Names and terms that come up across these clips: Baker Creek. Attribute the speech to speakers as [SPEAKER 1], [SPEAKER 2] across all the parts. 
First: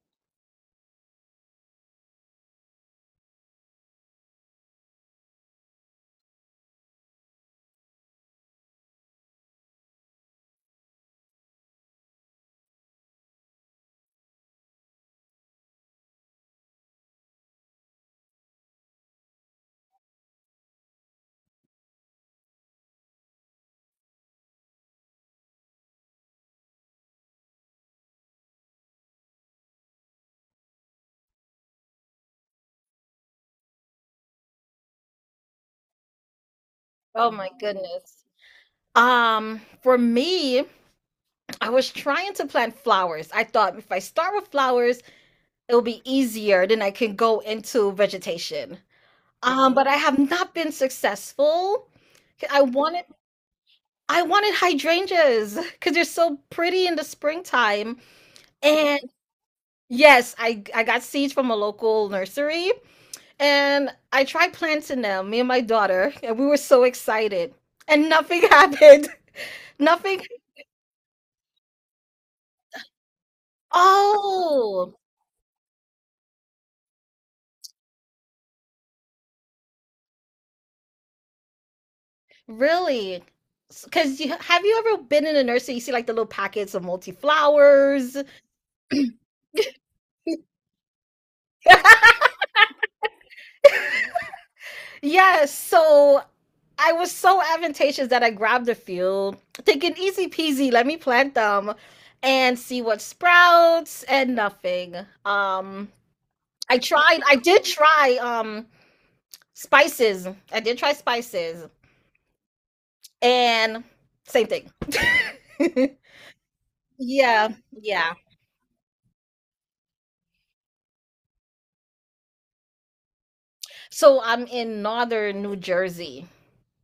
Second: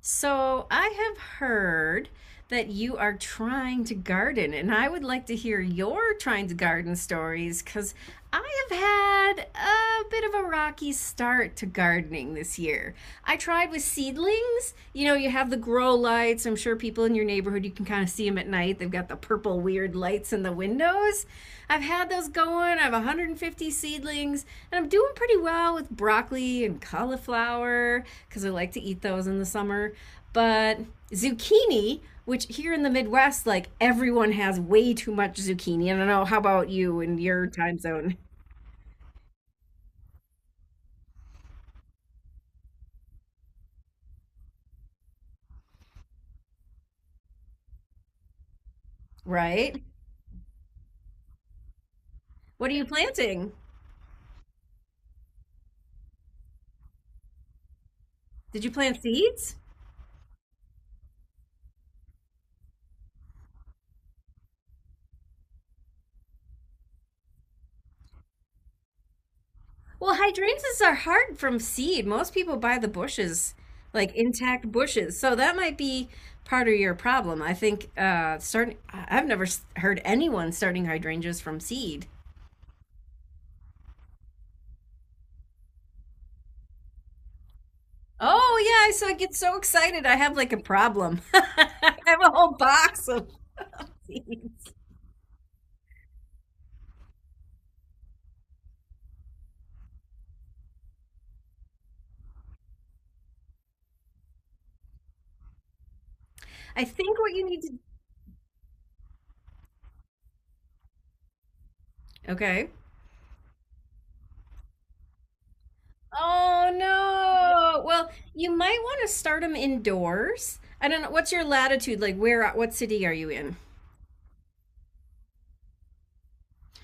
[SPEAKER 1] So I have heard that you are trying to garden, and I would like to hear your trying to garden stories because I have had a bit of a rocky start to gardening this year. I tried with seedlings. You know, you have the grow lights. I'm sure people in your neighborhood, you can kind of see them at night. They've got the purple weird lights in the windows. I've had those going. I have 150 seedlings, and I'm doing pretty well with broccoli and cauliflower because I like to eat those in the summer. But zucchini, which here in the Midwest, like everyone has way too much zucchini. I don't know. How about you in
[SPEAKER 2] Oh
[SPEAKER 1] your
[SPEAKER 2] my
[SPEAKER 1] time zone?
[SPEAKER 2] goodness. For me, I was trying to plant flowers. I thought if I start with flowers, it'll be easier, then I can go into vegetation.
[SPEAKER 1] Right?
[SPEAKER 2] But I have not been successful. I
[SPEAKER 1] What are you
[SPEAKER 2] wanted
[SPEAKER 1] planting?
[SPEAKER 2] I wanted hydrangeas because they're so pretty in the springtime.
[SPEAKER 1] Did you
[SPEAKER 2] And
[SPEAKER 1] plant seeds?
[SPEAKER 2] yes, I got seeds from a local nursery and I tried planting them, me and my daughter, and we were so excited. And nothing happened.
[SPEAKER 1] Well,
[SPEAKER 2] Nothing.
[SPEAKER 1] hydrangeas are hard from seed. Most people buy the bushes, like intact
[SPEAKER 2] Oh,
[SPEAKER 1] bushes. So that might be part of your problem. I think starting I've never heard anyone starting hydrangeas from seed.
[SPEAKER 2] really? Because you have you ever been in a nursery? You see like the little packets of multi-flowers.
[SPEAKER 1] Oh, yeah, so I get so excited. I have like a problem. I have a whole box of seeds.
[SPEAKER 2] Yes, so I was so advantageous that I grabbed a few, thinking easy peasy, let me plant them and see what sprouts and nothing. Um,
[SPEAKER 1] I think what
[SPEAKER 2] I
[SPEAKER 1] you need
[SPEAKER 2] did
[SPEAKER 1] to.
[SPEAKER 2] try spices. I did try spices
[SPEAKER 1] Okay.
[SPEAKER 2] and same thing.
[SPEAKER 1] Oh
[SPEAKER 2] Yeah,
[SPEAKER 1] no. Well,
[SPEAKER 2] yeah.
[SPEAKER 1] you might want to start them indoors. I don't know. What's your latitude? Like where what city are you in?
[SPEAKER 2] So I'm in northern New Jersey.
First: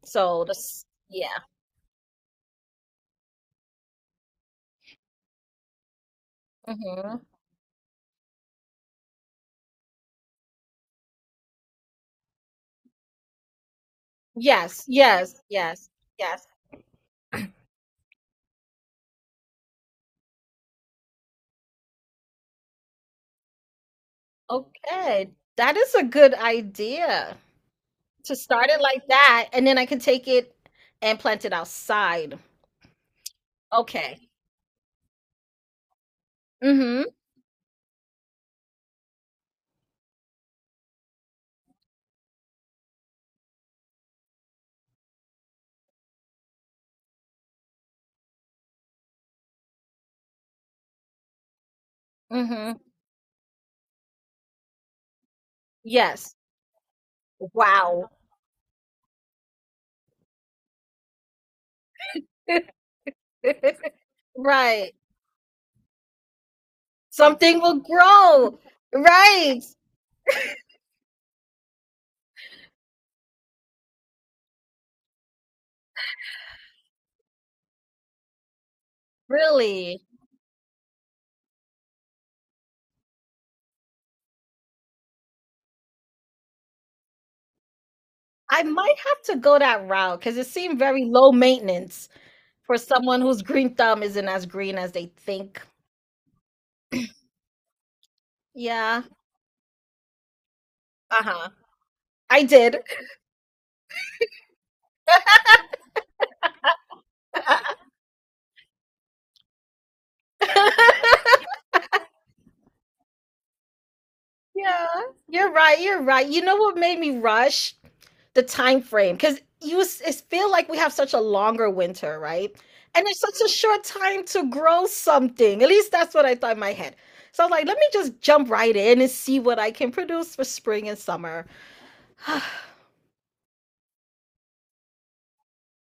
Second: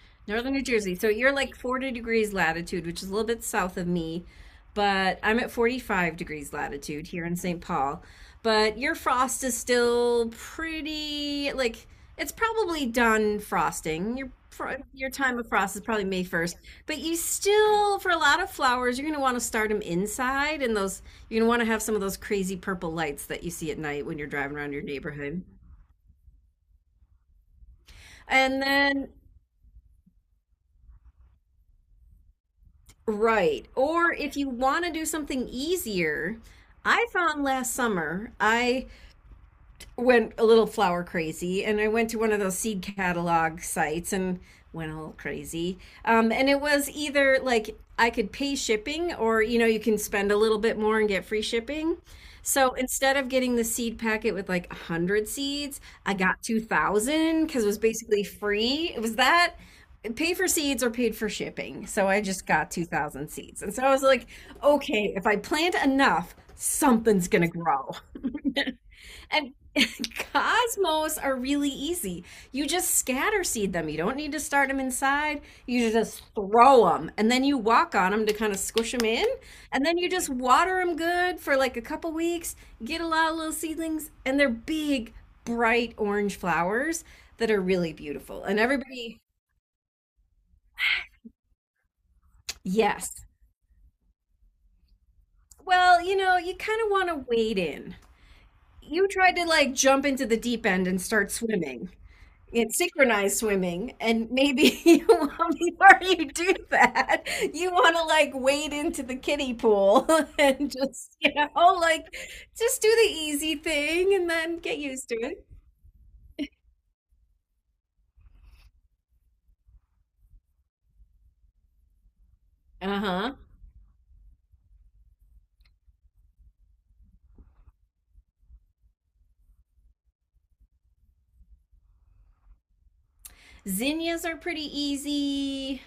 [SPEAKER 2] So
[SPEAKER 1] Northern New
[SPEAKER 2] that's
[SPEAKER 1] Jersey. So you're
[SPEAKER 2] yeah.
[SPEAKER 1] like 40 degrees latitude, which is a little bit south of me, but I'm at 45 degrees latitude
[SPEAKER 2] Hmm.
[SPEAKER 1] here in St. Paul. But your frost is still pretty, like, it's probably done frosting.
[SPEAKER 2] Yes,
[SPEAKER 1] Your time
[SPEAKER 2] yes,
[SPEAKER 1] of frost is
[SPEAKER 2] yes,
[SPEAKER 1] probably May
[SPEAKER 2] yes.
[SPEAKER 1] 1st, but you still, for a lot of flowers, you're going to want to start them inside, and those you're going to want to have some of those crazy purple lights that you see at night when you're driving around your
[SPEAKER 2] Okay.
[SPEAKER 1] neighborhood.
[SPEAKER 2] That is a good idea to
[SPEAKER 1] And
[SPEAKER 2] start it like
[SPEAKER 1] then
[SPEAKER 2] that, and then I can take it and plant it outside.
[SPEAKER 1] right. Or
[SPEAKER 2] Okay.
[SPEAKER 1] if you want to do something easier,
[SPEAKER 2] Mm-hmm.
[SPEAKER 1] I found last summer I went a little flower crazy and I went to one of those seed catalog sites and went a little crazy. And it was either like I could pay shipping or, you know, you can spend a little bit more and get free shipping. So
[SPEAKER 2] Mm-hmm.
[SPEAKER 1] instead of getting the seed packet with like 100 seeds, I
[SPEAKER 2] Yes.
[SPEAKER 1] got 2,000 because it was
[SPEAKER 2] Wow.
[SPEAKER 1] basically free. It was that pay for seeds or paid for shipping. So I just got 2,000 seeds. And so I was like,
[SPEAKER 2] Right.
[SPEAKER 1] okay, if I plant enough, something's going to
[SPEAKER 2] Something will
[SPEAKER 1] grow.
[SPEAKER 2] grow.
[SPEAKER 1] And
[SPEAKER 2] Right.
[SPEAKER 1] cosmos are really easy. You just scatter seed them. You don't need to start them inside. You just throw them and then you walk on them to kind of squish them in. And then
[SPEAKER 2] Really.
[SPEAKER 1] you just water them good for like a couple weeks, get a lot of little seedlings, and they're big, bright orange flowers that are really beautiful. And
[SPEAKER 2] I might
[SPEAKER 1] everybody,
[SPEAKER 2] have to go that route because it seemed very low maintenance for someone
[SPEAKER 1] yes.
[SPEAKER 2] whose green thumb isn't as green as they think.
[SPEAKER 1] Well, you know, you kind of want to wade in.
[SPEAKER 2] Yeah.
[SPEAKER 1] You tried to like jump into the deep end and start
[SPEAKER 2] Uh-huh.
[SPEAKER 1] swimming.
[SPEAKER 2] I
[SPEAKER 1] It's
[SPEAKER 2] did.
[SPEAKER 1] synchronized swimming, and maybe you want, before you do that, you want to like wade into the kiddie pool and just, you know, like just do the easy thing and then get
[SPEAKER 2] Yeah,
[SPEAKER 1] used to it.
[SPEAKER 2] you're right. You're right. You know what made me rush? The time frame, because it's feel like we have such a longer winter, right? And it's
[SPEAKER 1] Uh-huh.
[SPEAKER 2] such a short time to grow something. At least that's what I thought in my head. So I was like, let me just jump right in and see what I can produce for spring and summer.
[SPEAKER 1] Zinnias are pretty easy.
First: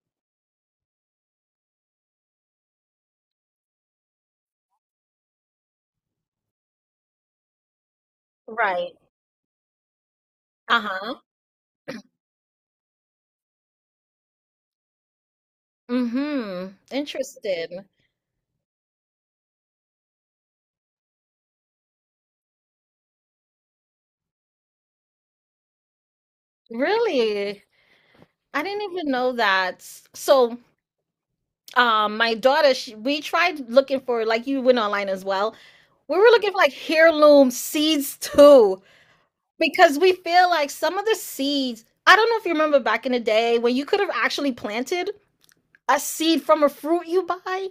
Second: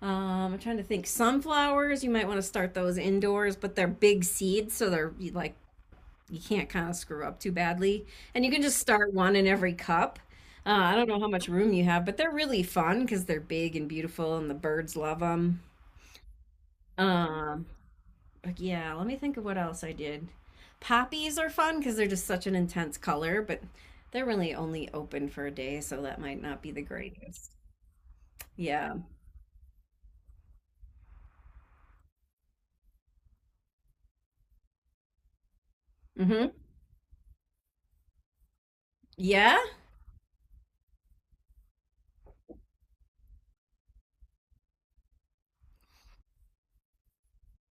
[SPEAKER 1] I'm trying to think. Sunflowers, you might want to start those indoors, but they're big seeds, so they're like you can't kind of screw up too badly. And you can just
[SPEAKER 2] Right.
[SPEAKER 1] start one in every cup. I don't
[SPEAKER 2] Uh-huh.
[SPEAKER 1] know how much room you have, but they're really fun because they're big and beautiful, and the birds love them.
[SPEAKER 2] Mm-hmm.
[SPEAKER 1] Um,
[SPEAKER 2] Interesting.
[SPEAKER 1] but yeah, let me think of what else I did. Poppies are fun because they're just such an intense color, but they're really only open for a day, so that might not be the greatest.
[SPEAKER 2] Really? I didn't
[SPEAKER 1] Yeah.
[SPEAKER 2] even know that. So my daughter she, we tried looking for like you went online as well, we were looking
[SPEAKER 1] Mm-hmm.
[SPEAKER 2] for like heirloom seeds too,
[SPEAKER 1] Yeah.
[SPEAKER 2] because we feel like some of the seeds, I don't know if you remember back in the day when you could have actually planted a seed from a fruit you buy.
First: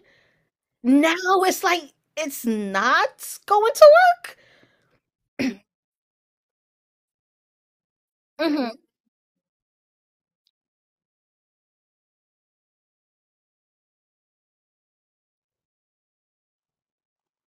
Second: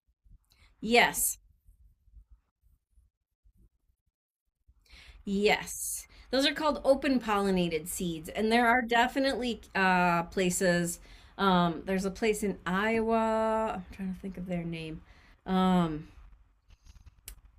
[SPEAKER 2] Now
[SPEAKER 1] Yes.
[SPEAKER 2] it's like it's not going to work.
[SPEAKER 1] Yes. Those are called open pollinated seeds. And there
[SPEAKER 2] Hmm.
[SPEAKER 1] are definitely places. There's a place in Iowa. I'm trying to think of their name. Um,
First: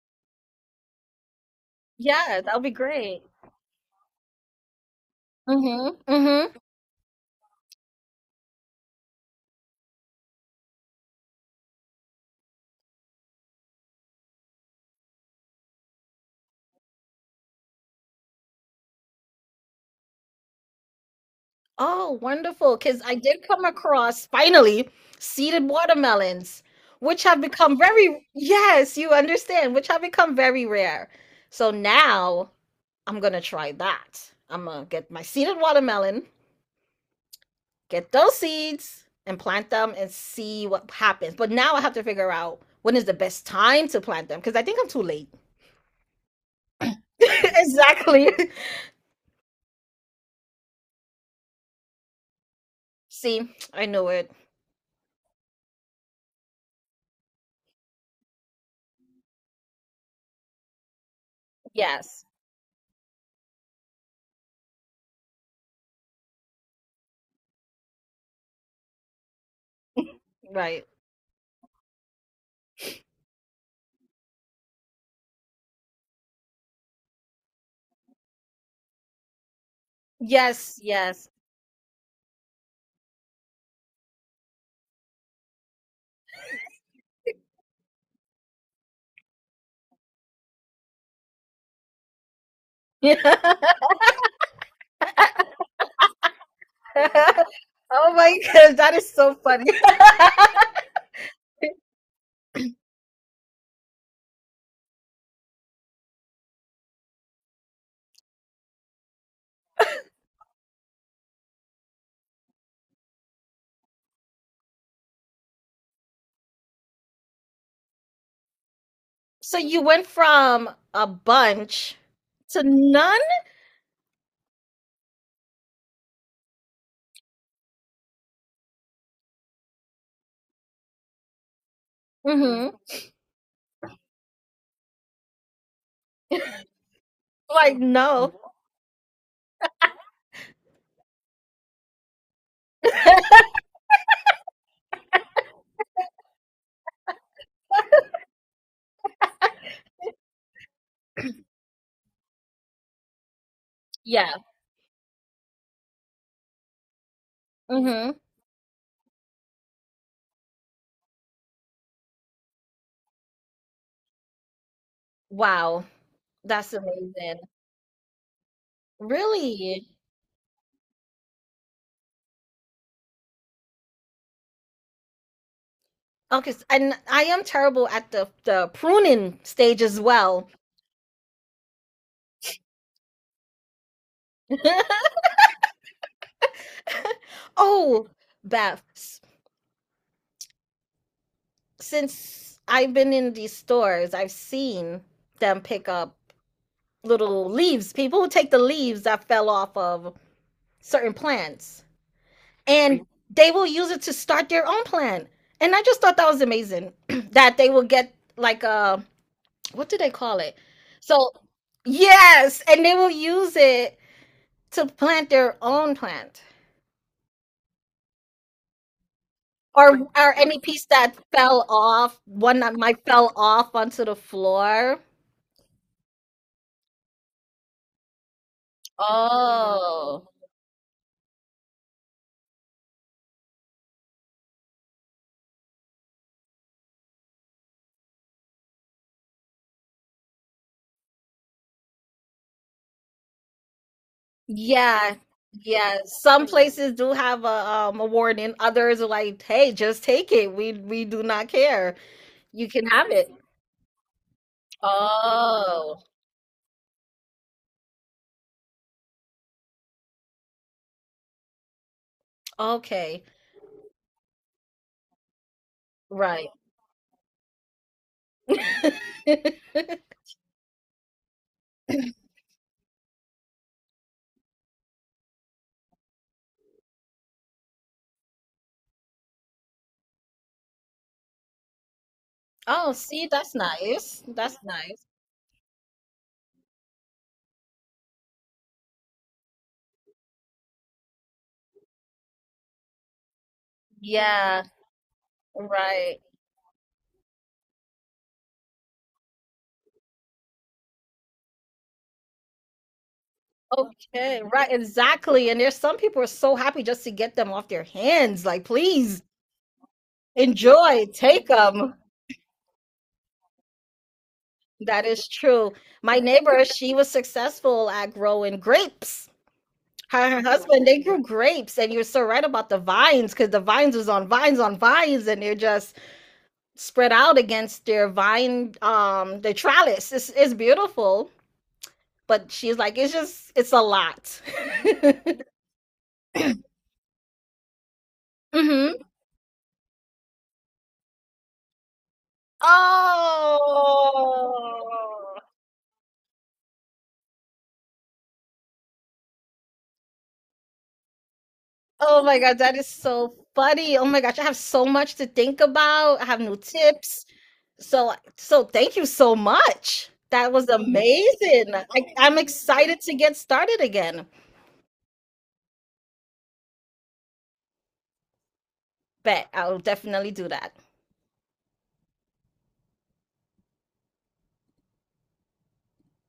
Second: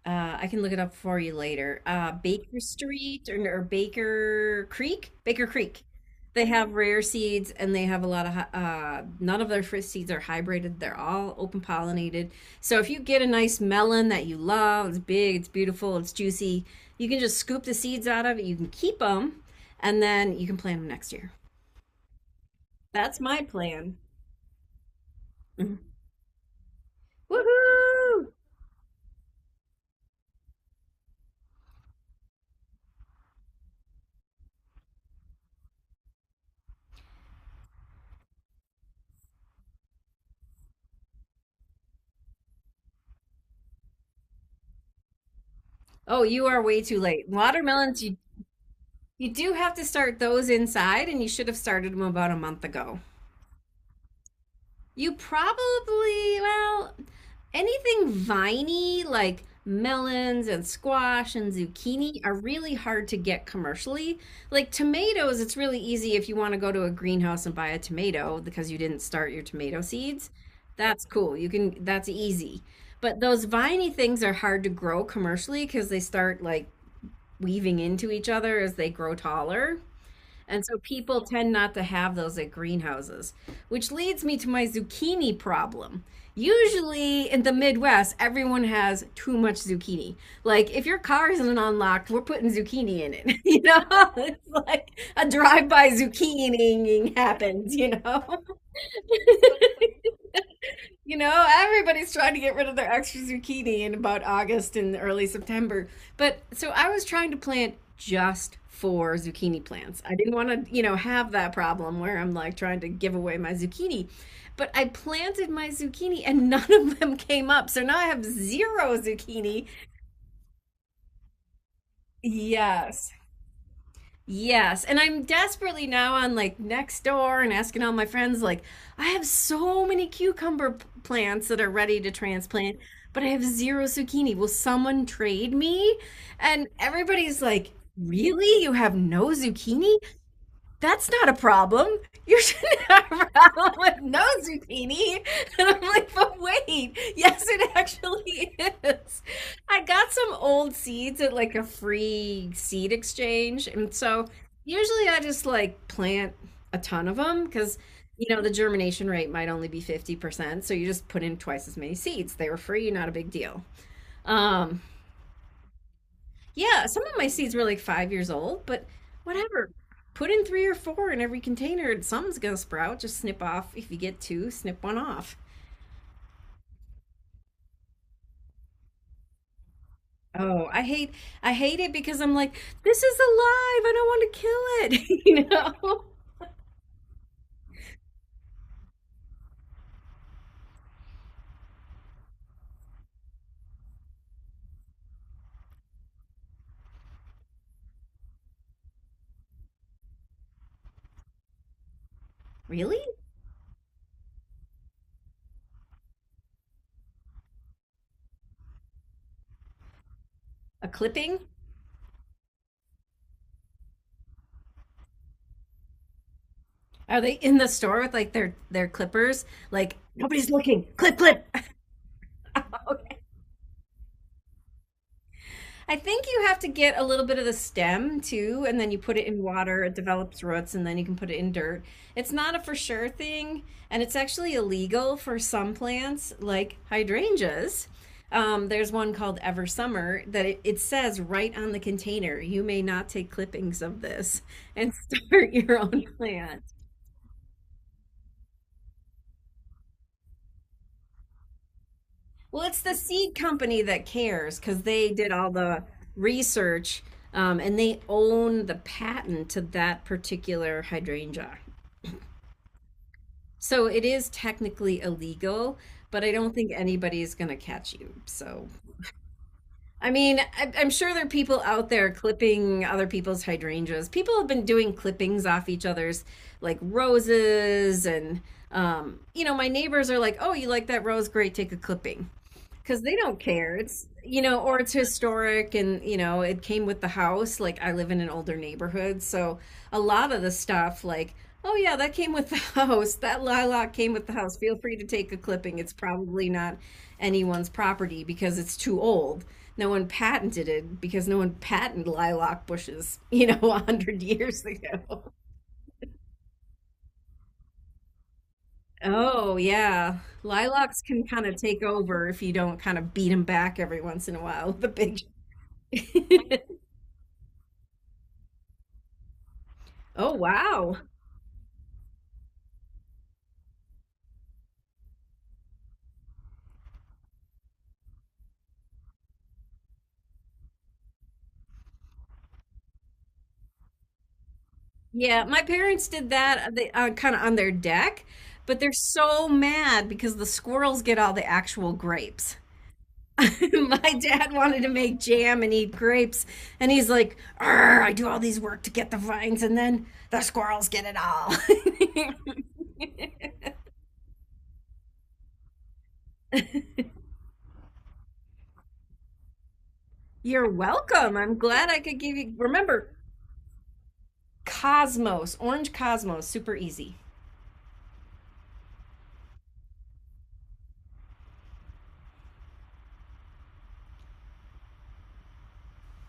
[SPEAKER 1] I can look it up for you later.
[SPEAKER 2] Yeah, that
[SPEAKER 1] Baker
[SPEAKER 2] would be great.
[SPEAKER 1] Street or Baker Creek? Baker Creek.
[SPEAKER 2] Hmm,
[SPEAKER 1] They
[SPEAKER 2] hmm.
[SPEAKER 1] have rare seeds and they have a lot of, none of their fruit seeds are hybrided. They're all open pollinated. So if you get a nice melon that you love, it's big, it's beautiful, it's juicy, you can just scoop the seeds out of it. You can keep them and then you can plant them next year.
[SPEAKER 2] Oh, wonderful. Because I
[SPEAKER 1] That's my
[SPEAKER 2] did come
[SPEAKER 1] plan.
[SPEAKER 2] across finally seeded
[SPEAKER 1] Mhm.
[SPEAKER 2] watermelons, which have become
[SPEAKER 1] Woohoo!
[SPEAKER 2] very, yes, you understand, which have become very rare. So now I'm going to try that. I'm going to get my seeded watermelon, get those seeds, and plant them and see what happens. But now I have to figure out when is the best time to plant them because I think I'm too late.
[SPEAKER 1] Oh, you are way too late. Watermelons, you
[SPEAKER 2] Exactly.
[SPEAKER 1] You do have to start those inside, and you should have started them about a month ago.
[SPEAKER 2] See, I knew it.
[SPEAKER 1] You probably, well, anything viney like melons and squash and zucchini
[SPEAKER 2] Yes,
[SPEAKER 1] are really hard to get commercially. Like tomatoes, it's really easy if you want to go to a greenhouse and buy a tomato because you didn't start your tomato seeds.
[SPEAKER 2] right.
[SPEAKER 1] That's cool. You can, that's easy. But those viney things are hard to grow commercially because they start like weaving into each other as they grow taller. And so
[SPEAKER 2] Yes,
[SPEAKER 1] people
[SPEAKER 2] yes.
[SPEAKER 1] tend not to have those at greenhouses, which leads me to my zucchini problem. Usually in the Midwest, everyone has too much zucchini. Like if your car isn't unlocked, we're putting zucchini in it. You know, it's like a drive-by zucchiniing happens, you
[SPEAKER 2] Oh my
[SPEAKER 1] know.
[SPEAKER 2] gosh, that is so funny.
[SPEAKER 1] You know, everybody's trying to get rid of their extra zucchini in about August and early September. But so I was trying to plant just four zucchini plants. I didn't want to, you know, have that problem where I'm like trying to give away my zucchini. But I planted my zucchini and none of them came up. So now I have zero
[SPEAKER 2] So
[SPEAKER 1] zucchini.
[SPEAKER 2] you went from a bunch to
[SPEAKER 1] Yes.
[SPEAKER 2] none?
[SPEAKER 1] Yes, and I'm desperately now on like next door and asking all my friends like I have so many cucumber plants that are ready to
[SPEAKER 2] Hmm.
[SPEAKER 1] transplant, but I have zero zucchini. Will someone trade me? And everybody's like,
[SPEAKER 2] Like no.
[SPEAKER 1] "Really? You have no zucchini?" That's not a problem. You shouldn't have a problem with no zucchini. And I'm like, but wait, yes, it actually is. I got some old seeds at like a free seed exchange. And so
[SPEAKER 2] Yeah.
[SPEAKER 1] usually I just like plant a ton of them because,
[SPEAKER 2] Hmm.
[SPEAKER 1] you know, the germination rate might only be 50%. So you just put in twice as many seeds. They were free, not a big deal. Um,
[SPEAKER 2] Wow. That's
[SPEAKER 1] yeah, some of my
[SPEAKER 2] amazing.
[SPEAKER 1] seeds were like 5 years old, but whatever.
[SPEAKER 2] Really?
[SPEAKER 1] Put in three or four in every container and something's gonna sprout. Just snip off if you get two, snip one off.
[SPEAKER 2] Okay, and I am terrible at the pruning stage as well.
[SPEAKER 1] Oh, I hate it because I'm like, this is alive. I don't want to kill it. You know?
[SPEAKER 2] Oh, Beth, since I've been in these stores, I've seen them pick up little leaves, people who take the leaves that fell off of certain plants,
[SPEAKER 1] Really?
[SPEAKER 2] and they will use it to start their own plan. And I just thought that was amazing that they will get like what do they call it?
[SPEAKER 1] A
[SPEAKER 2] So
[SPEAKER 1] clipping?
[SPEAKER 2] yes, and they will use it to plant their own plant.
[SPEAKER 1] Are they in the store with like their clippers? Like
[SPEAKER 2] Or
[SPEAKER 1] nobody's
[SPEAKER 2] any piece
[SPEAKER 1] looking.
[SPEAKER 2] that
[SPEAKER 1] Clip clip.
[SPEAKER 2] fell off, one that might
[SPEAKER 1] Okay.
[SPEAKER 2] fell off onto the floor.
[SPEAKER 1] I think you have to get a little bit of the stem too, and then you put it in water, it
[SPEAKER 2] Oh.
[SPEAKER 1] develops roots, and then you can put it in dirt. It's not a for sure thing, and it's actually illegal for some plants like hydrangeas. There's one called Ever Summer that it says right on the container, you may not take clippings of this and
[SPEAKER 2] Yeah.
[SPEAKER 1] start your
[SPEAKER 2] Yeah.
[SPEAKER 1] own
[SPEAKER 2] Some
[SPEAKER 1] plant.
[SPEAKER 2] places do have a warning. Others are like, hey, just take it. We do not care.
[SPEAKER 1] Well,
[SPEAKER 2] You
[SPEAKER 1] it's
[SPEAKER 2] can
[SPEAKER 1] the
[SPEAKER 2] have it.
[SPEAKER 1] seed company that cares because they did all the
[SPEAKER 2] Oh,
[SPEAKER 1] research and they own the patent to that particular hydrangea.
[SPEAKER 2] okay.
[SPEAKER 1] So it is technically illegal, but I
[SPEAKER 2] Right.
[SPEAKER 1] don't think anybody's going to catch you. So, I mean, I'm sure there are people out there clipping other people's hydrangeas. People have been doing clippings off each other's, like roses. And, you know, my neighbors are like, oh, you like that rose? Great, take a clipping.
[SPEAKER 2] Oh,
[SPEAKER 1] Because they
[SPEAKER 2] see,
[SPEAKER 1] don't
[SPEAKER 2] that's
[SPEAKER 1] care. It's,
[SPEAKER 2] nice.
[SPEAKER 1] you
[SPEAKER 2] That's
[SPEAKER 1] know, or it's
[SPEAKER 2] nice.
[SPEAKER 1] historic, and you know, it came with the house. Like I live in an older neighborhood, so a lot of the stuff, like oh yeah, that came with the house. That lilac came with the house.
[SPEAKER 2] Yeah,
[SPEAKER 1] Feel free to take a clipping. It's
[SPEAKER 2] right.
[SPEAKER 1] probably not anyone's property because it's too old. No one patented it because no one patented lilac bushes, you know, a hundred
[SPEAKER 2] Okay,
[SPEAKER 1] years
[SPEAKER 2] right,
[SPEAKER 1] ago.
[SPEAKER 2] exactly. And there's some people are so happy just to get them off their hands. Like, please
[SPEAKER 1] Oh yeah, lilacs
[SPEAKER 2] enjoy,
[SPEAKER 1] can kind
[SPEAKER 2] take
[SPEAKER 1] of take
[SPEAKER 2] them.
[SPEAKER 1] over if you don't kind of beat them back every once in a while with a
[SPEAKER 2] That
[SPEAKER 1] big.
[SPEAKER 2] is true. My neighbor, she was successful at growing grapes. Her and
[SPEAKER 1] Oh,
[SPEAKER 2] her husband,
[SPEAKER 1] wow.
[SPEAKER 2] they grew grapes, and you're so right about the vines, because the vines was on vines, and they're just spread out against their vine their trellis, it's beautiful, but she's like it's just it's a lot.
[SPEAKER 1] Yeah, my parents did that they, kind of on their deck, but they're
[SPEAKER 2] Hmm.
[SPEAKER 1] so mad because the squirrels get all the actual grapes. My
[SPEAKER 2] Oh,
[SPEAKER 1] dad wanted to make jam and eat grapes, and he's like, "Arr, I do all these work to get the vines, and then the squirrels get it all.
[SPEAKER 2] oh my god, that is so funny. Oh my gosh, I have so much to think about. I have new tips, so so thank you so much. That was
[SPEAKER 1] You're welcome. I'm
[SPEAKER 2] amazing. I,
[SPEAKER 1] glad I could
[SPEAKER 2] I'm
[SPEAKER 1] give you.
[SPEAKER 2] excited to
[SPEAKER 1] Remember,
[SPEAKER 2] get started again.
[SPEAKER 1] Cosmos, orange Cosmos, super easy.
[SPEAKER 2] Bet I'll definitely do that.